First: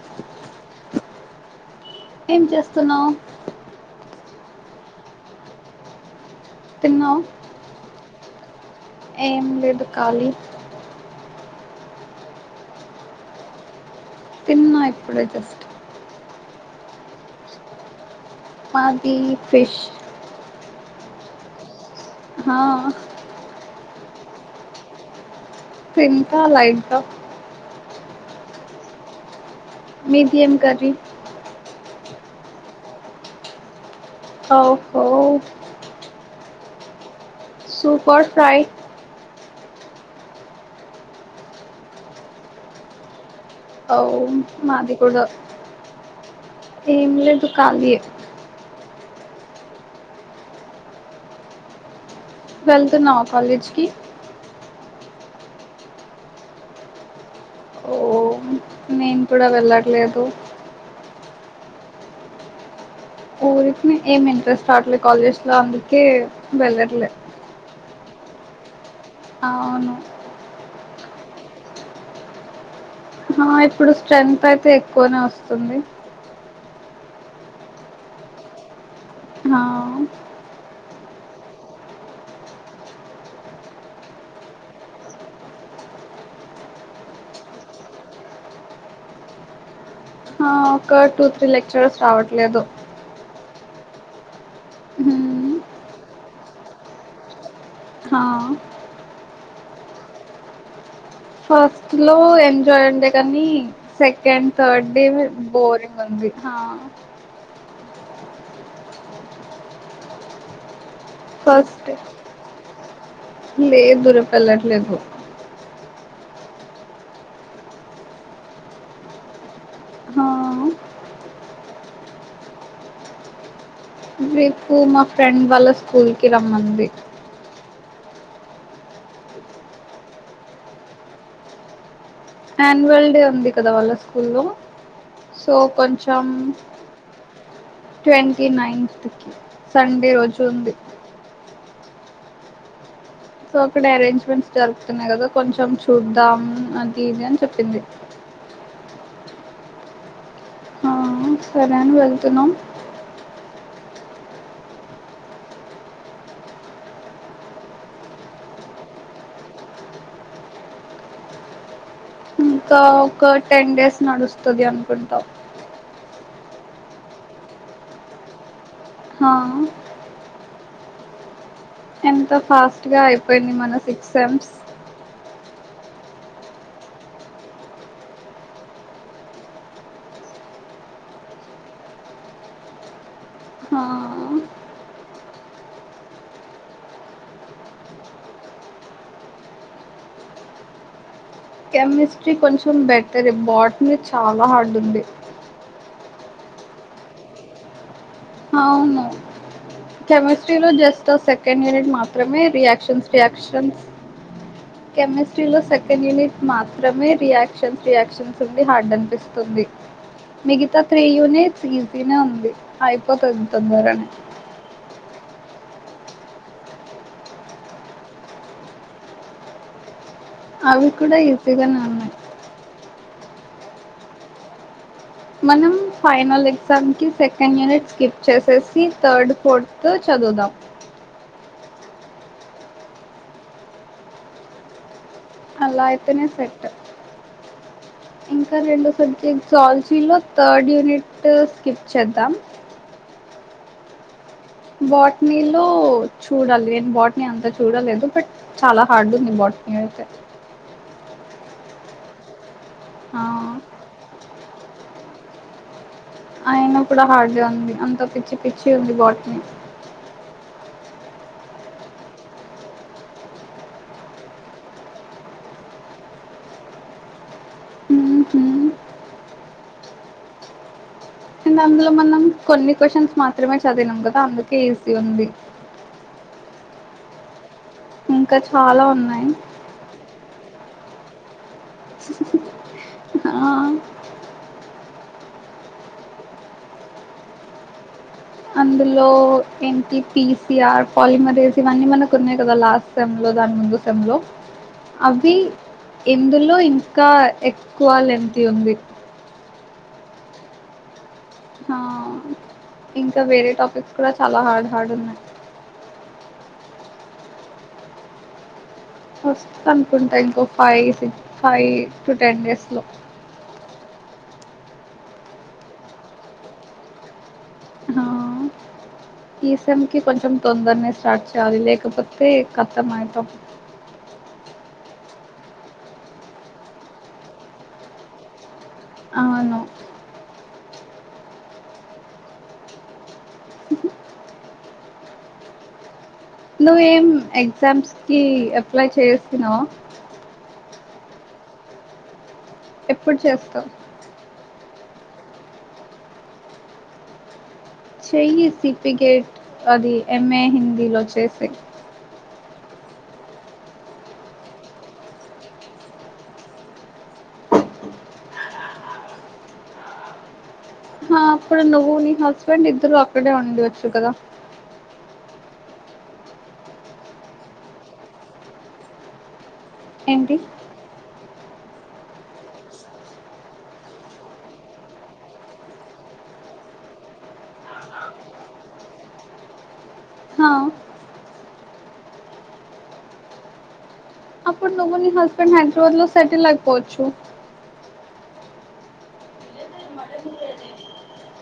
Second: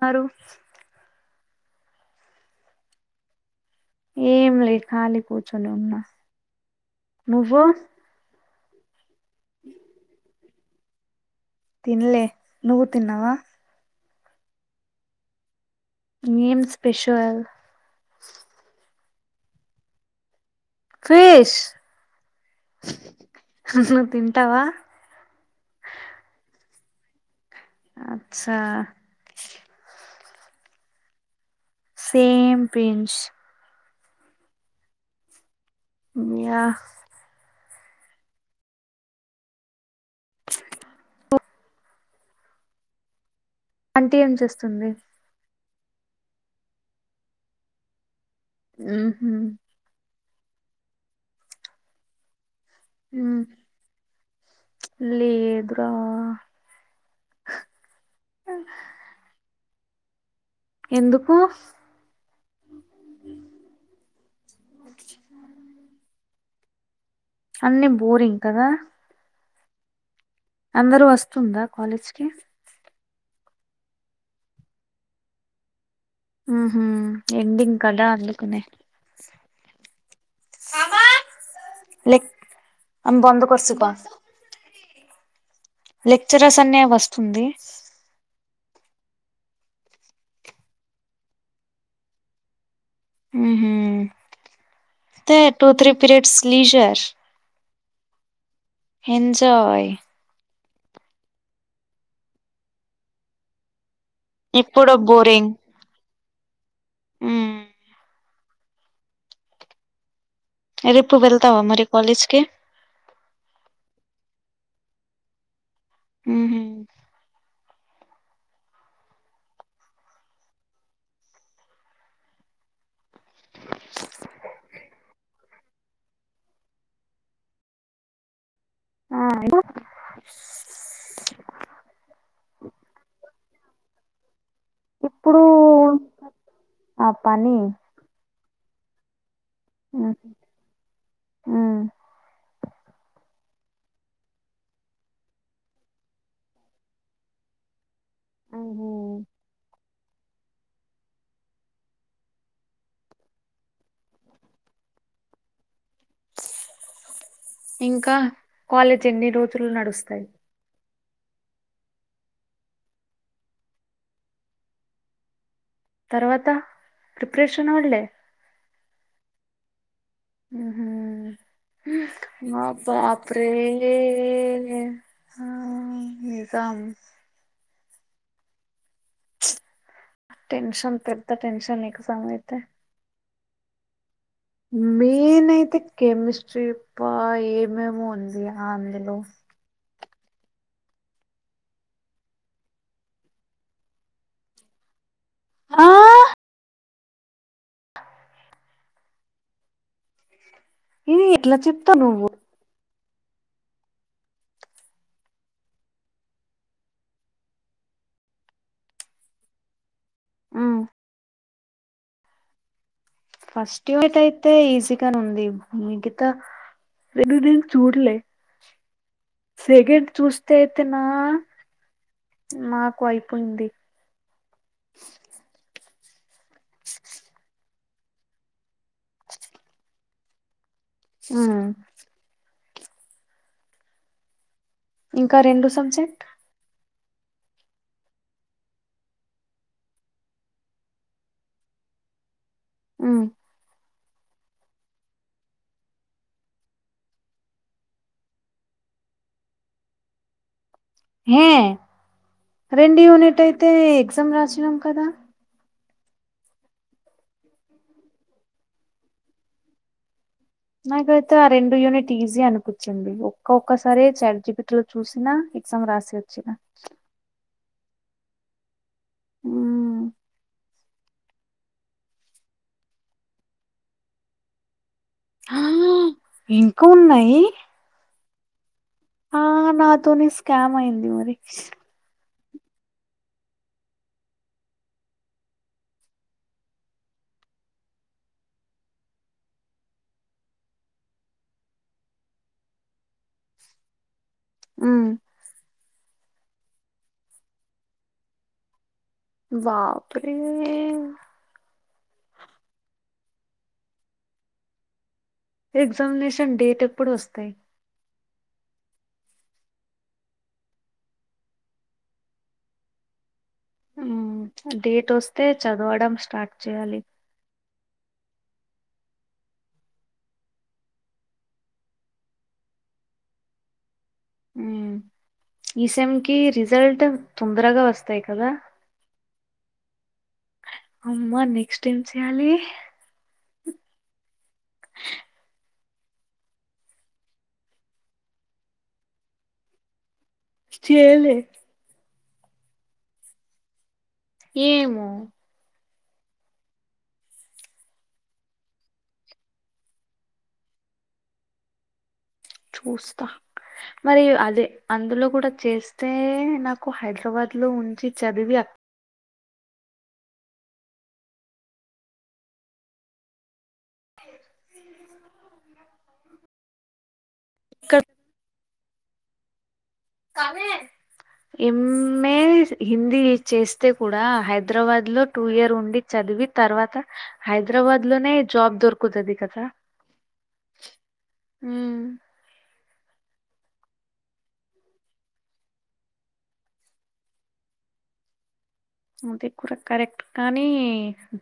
మరు ఏం చేస్తున్నావ్ ఏం లేదు ఖాళీ కూర్చొని ఉన్నా తిన్న నువ్వు ఏం లేదు కాలి తిన్లే నువ్వు తిన్నావా తిన్నా ఇప్పుడే జస్ట్ ఏం స్పెషల్ అది ఫిష్ ఫిష్ హ నువ్వు తింటావా తింటా లైట్గా అచ్చా మీది ఏం కర్రీ సేమ్ పించ్ ఓహో ఇయా సూపర్ ఫ్రై [inaudible] ఒ ఆంటీ ఏం చేస్తుంది మాది కూడ ఏమ్ లేదు కాలియే ఊ హు వెళ్ళ్తున్నావా కాలేజ్కి లేదు రా ఓ నేను కూడా వెళ్ళట్లేదు ఎందుకు ఊరికి ఏం వెళ్లట్లే అన్ని బోరింగ్ కదా ఆవును అందరు వస్తుందా కాలేజ్కి ఆ ఇప్పుడు స్ట్రైంత్ అయితే ఎక్కువనే వస్తుంది ఉహు ఎండింగ్ కదా అందుకనే హా బామ్మా లేక్ అ బందు కోసు ప లెక్చరర్స్ అన్ని వస్తుంది ఆ ఒక టూ త్రీ లెక్చరర్స్ రావట్లేదు ముహు తె హ్మ్ టూ త్రీ పిరియడ్స్ లీజార్ హ ఎంజాయ్ ఫస్ట్ లో ఎంజాయ్ ఉండే కానీ సెకండ్ థర్డ్ డే బోరింగ్ ఉంది హా మ్మ్ రేపు వెళ్తావా మరి ఫస్ట్ కాలేజ్ కి లేదు రేపుయేలట్లేదు ఊహు హా రేపు మా ఫ్రెండ్ వాళ్ళ స్కూల్కి రమ్మంది ఆ ఆన్యువల్ డే ఉంది కదా వాళ్ళ స్కూల్లో ఇప్పుడు సో కొంచెం ఆ పని ట్వ టి నైన్త్ కి సండే రోజు ఉంది ఉమ్ సో అక్కడ అరేంజ్మెంట్స్ జరుగుతున్నాయి. కదా కొంచెం చూద్దాం. అది ఇది అని చెప్పింది. ఆ సరే అని వెళ్తున్నాం ఇంకా కాలేజ్ ఎన్ని రోజులు నడుస్తాయి ఇంకా ఒక టెన్ డేస్ నడుస్తది అనుకుంటా తర్వాత ప్రిప్రేషన్ వాళ్ళే హా ఉమ్ హు ఎంత మా ఫాస్ట్ గా బాపు రే అయిపోయింది మన సిక్స్ సెమ్స్ నిజం టెన్షన్ పెద్ద టెన్షన్ ఎగ్జామ్ అయితే ఆ మీన్ అయితే కెమిస్ట్రీ పా ఏమేమో ఉంది అందులో కెమిస్ట్రీ కొంచెం బెటర్ బాట్ని చాలా హార్డ్ ఉంది ఆ అవును కెమిస్ట్రీలో జస్ట్ ఆ ఇది ఎట్లా సెకండ్ యూనిట్ చెప్తావు నువ్వు మాత్రమే రియాక్షన్స్ రియాక్షన్స్ కెమిస్ట్రీలో సెకండ్ యూనిట్ మాత్రమే రియాక్షన్స్ రియాక్షన్స్ ఉంది హార్డ్ అనిపిస్తు మిగితా ఉమ్ త్రీ యూనిట్స్ ఈజీ నే ఉంది. అయి ఫస్ట్ ఈ ట్ అయితే ఈజీ ఉంది మిగిత రెండు చూడలే సెగండ్ చూస్తే అయితే అవి నా కూడా ఈజీగానే ఉన్నాయి మాకు అయి పంది మనం ఫైనల్ ఎగ్జామ్కి సెకండ్ యూనిట్ స్కిప్ చేసేసి, థర్డ్, ఫోర్త్ చదువుదాం. ఆ ఇంకా రెండు సబ్జెక్ట్ అల్లాయితేనే సెట్ ఇంకా రెండో సబ్జెక్ట్ జాలజీలో థర్డ్ యూనిట్ స్కిప్ చేద్దాం. ఉ బాటినీ లో చూడాలి. నేను బాటిని అంత చూడలేదు. బట్ చాలా హార్డ్ ఉంది బాటి ఇంగ అంతే హే రెండు ఆ, యూనిట్ అయితే ఎగ్జామ్ రాసినాం కదా అయిన కూడా హార్డ్గా ఉంది. అంత పిచ్చి పిచ్చి ఉంది బాట్ ని నాకైతే ఆ రెండు యూనిట్ ఈజీ అనిపిచ్చింది. ఒక్క ఒక్కసారి చాట్ జీపీటీ లో చూసినా ఎగ్జామ్ రాసి వచ్చిన ఊమ్ అందులో మనం కొన్ని క్వశ్చన్స్ మాత్రమే చదివినం కదా అందుకే ఈ ఉంది ఆ ఇంకా ఉన్నయి ఇంకా చాలా ఉన్నాయి కామయంది మరి ఆ అందులో ఏంటి పీసిఆర్, పాలిమరేస్ ఇవన్నీ మనకు ఉన్నాయి కదా లాస్ట్ సెమ్ లో. దాన్ ముందు సెమ్ లో ఉమ్ అవి ఇందులో ఇంకా ఎక్కువ లేంథీ ఉంది బాపురే ఆ ఇంకా వేరే టాపిక్స్ కూడా చాలా హార్డ్ హార్డ్ ఉన్నాయి ఎగ్జామినేషన్ డేట్ ఎప్పుడు వస్తాయి. వస్తు అనుకుంటా ఇంకో five six five to ten days లో డేట్ వస్తే చదవడం స్టార్ట్ చేయాలి. ఆ ఈ సెమ్ కి కొంచెం తొందరనే స్టార్ట్ చేయాలి లేకపోతే కత్తం అయతం. ఈ సెమ్ కి రిజల్ట్ తొందరగా వస్తాయి కదా ఆవును అమ్మా నెక్స్ట్ ఏం చెయ్యాలి నువ్వేం ఎగ్జామ్స్ కి అప్లై చేసినవా చేలే ఎప్పుడు చేస్తావ్ ఏమో చెయ్యి సిఫికేట్ అది ఎంఏ హిందీలో చేసే చూస్తా మరి అదే అందులో కూడా చేస్తే నాకు హైదరాబాద్ లో ఉంచి చదివి అ అప్పుడ నువ్వు నీ హస్బెండ్ ఇద్దరు అక్కడే ఉండచ్చు కదా క ఏంటి ఎమ్ ఎ హిందీ చేస్తే కూడా హైదరాబాద్ లో టూ ఇయర్ ఉండి చదివి తర్వాత హైదరాబాద్ లోనే జాబ్ దొరుకుతుది కదా హా మ్ అప్పుడు నువ్వు ని హస్బెండ్ హైదరాబాద్ లో సెటీలో అయిపోవచ్చు అది కూడా కరెక్ట్ కానీ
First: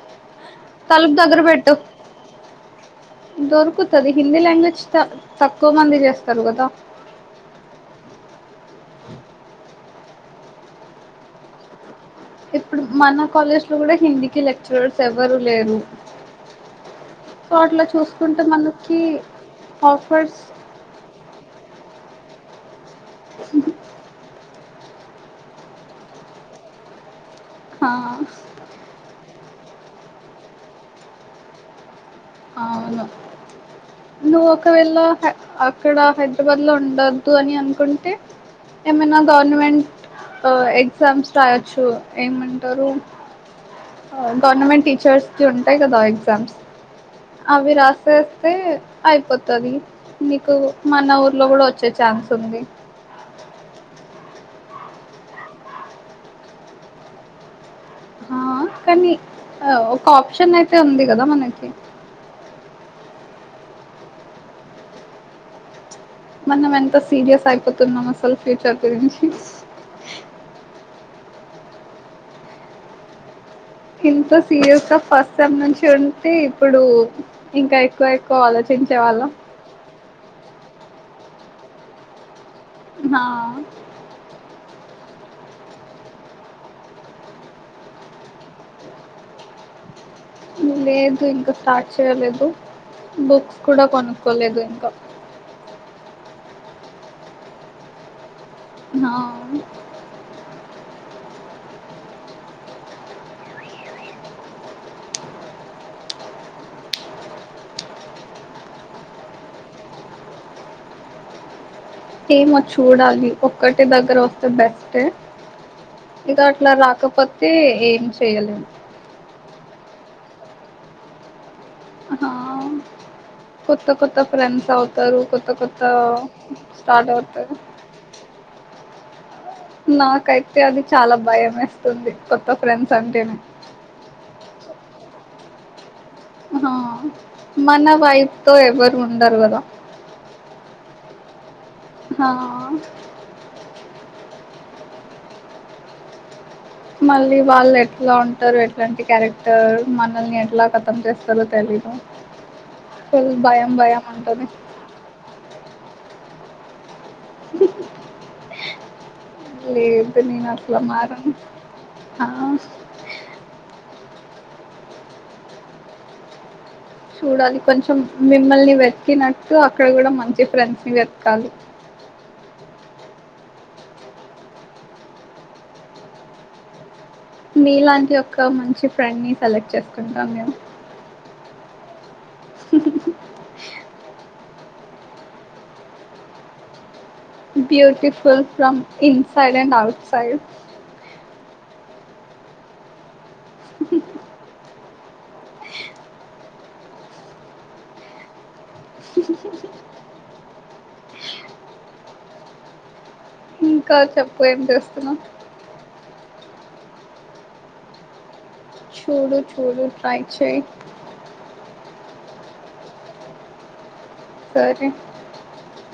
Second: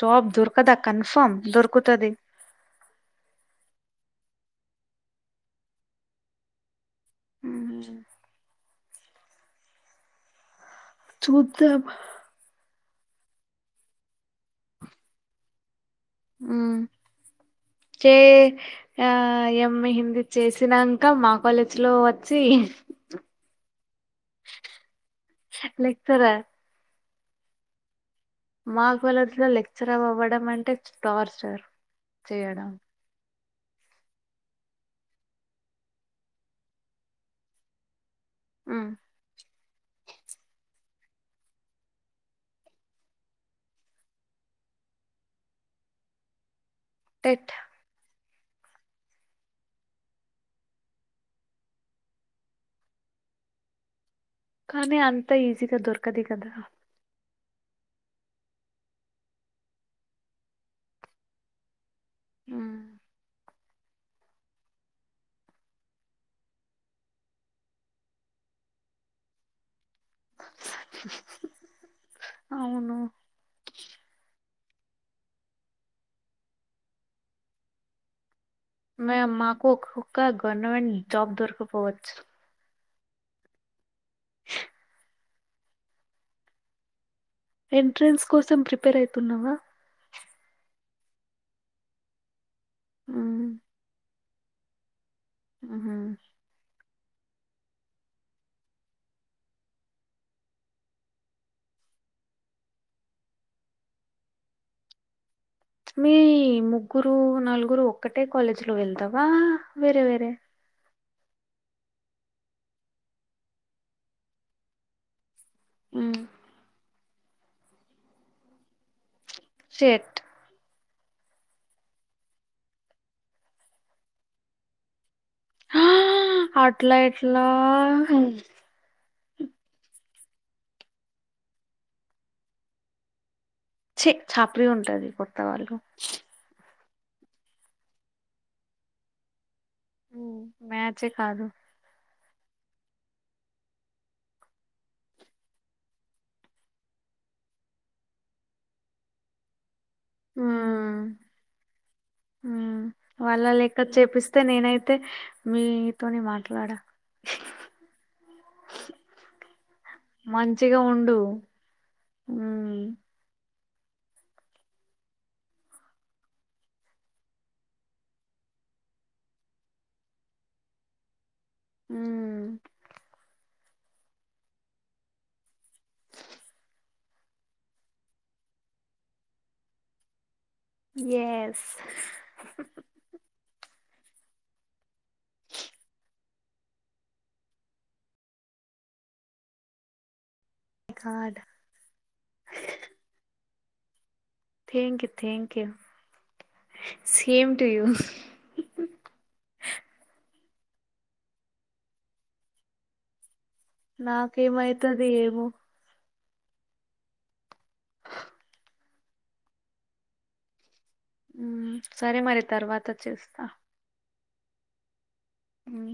జాబ్ దొరక కదా తలుపు కన్ఫర్మ్ దగ్గర పెట్టు దొరుకుతది దొరుకుతది హిందీ లాంగ్వేజ్ త తక్కువ మంది చేస్తారు కదా [unintelligible] చూద్దాం ఇప్పుడు మన కాలేజ్ లో కూడా హిందీకి లెక్చరర్స్ ఎవరు లేరు మ్ సో అట్లా ఏ చూసుకుంటే మనకి ఆ ఎమ్ హింది ఆఫర్స్ చేసినాక మాకు కాలేజ్ లో వచ్చి లెక్చరర్ హా మాకు వాళ్ళలా లెక్చర్ అవ్వడం అంటే టార్చర్ చేయడం నువ్ ఒకవేళ అ అక్కడ హైదరాబాద్ లో ఉండద్దు అని అనుకుంటే ఉమ్ ఏమన్న గవర్నమెంట్ ఆ ఎగ్జామ్స్ రాయొచ్చు ఏమంటారు గవర్నమెంట్ టీచర్స్ కి ఉంటాయి కదా ఎగ్జామ్స్ టెట్ అవి రాసెస్తే అయిపోతది నీకు మన ఊర్లో కూడా వచ్చే ఛాన్స్ ఉంది కానీ అంతా ఈజీగా దొరకది కదా ఆ కానీ ఆ ఒక ఆప్షన్ అయితే ఉంది కదా మనకి ఉమ్. మనం ఎంత సీరియస్ అయిపోతున్నాం అసలు ఫ్యూచర్ గురించి అవును సీరియస్ గా ఫస్ట్ సెమ్ నుంచి ఉంటే ఇప్పుడు ఇంకా ఎక్కువ ఎక్కువ ఆలోచించే వాళ్ళం మ్యామ్ మాకు ఒక్క గవర్నమెంట్ జాబ్ దొరకపోవచ్చు నా ఎంట్రెన్స్ కోసం ప్రిపేర్ అవుతున్నావా లేదు ఇంకా స్టార్ట్ చేయలేదు మ్మ్ బుక్స్ కూడా కొను కోలేదు ఇంకా మ్ న మీ ముగ్గురు నలుగురు ఒక్కటే కాలేజీలో వెళ్దావా వేరే వేరే ఏమో చూడాలి ఒక్కటి దగ్గర వస్తే బెస్ట్ మ్మ్ ఇగా అట్లా రాకపోతే ఏం చేయలేము షేట్ ఆ కొత్త కొత్త ఫ్రెండ్స్ అవుతారు కొత్త కొత్త అట్లా స్టార్ట్ ఎట్లా అవుతది నాకైతే అది చాలా భయం వేస్తుంది కొత్త ఫ్రెండ్స్ అంటేనే ఛీ చాపరి ఉంటది కొత్త వాళ్లు ఆ మన వయసు తో ఎవరు ఉండరు కదా మ్యాచ్ కాదు హా మళ్ళీ వాళ్ళు ఎట్లా ఉంటారు ఎట్లాంటి క్యారెక్టర్ మనల్ని ఎట్లా కతం మ్మ్ చేస్తారో తెలీదు మ్మ్ ఫుల్ వాళ్ళ భయం లెక్క భయం చేపిస్తే ఉంటుంది నేనైతే మీతోని మాట్లాడా లేదు నేను అసలా మంచిగా ఉండు మారను ఆ చూడాలి కొంచెం మిమ్మల్ని వెతికినట్టు అక్కడ కూడా మంచి ఫ్రెండ్స్ ని వెతకాలి హ మీలాంటి యొక్క మంచి ఫ్రెండ్ ని సెలెక్ట్ చేసుకుంటాం మేము yes beautiful from inside and outside card thank you thank you same to you [inaudible] ఇంకా చెప్పు ఏం నాకేమవుతుంది చేస్తునావ్ ఏమో [inaudible] చూడు చూడు ట్రై చెయ్ సరే మరి తర్వాత చేస్తా సరే ఆ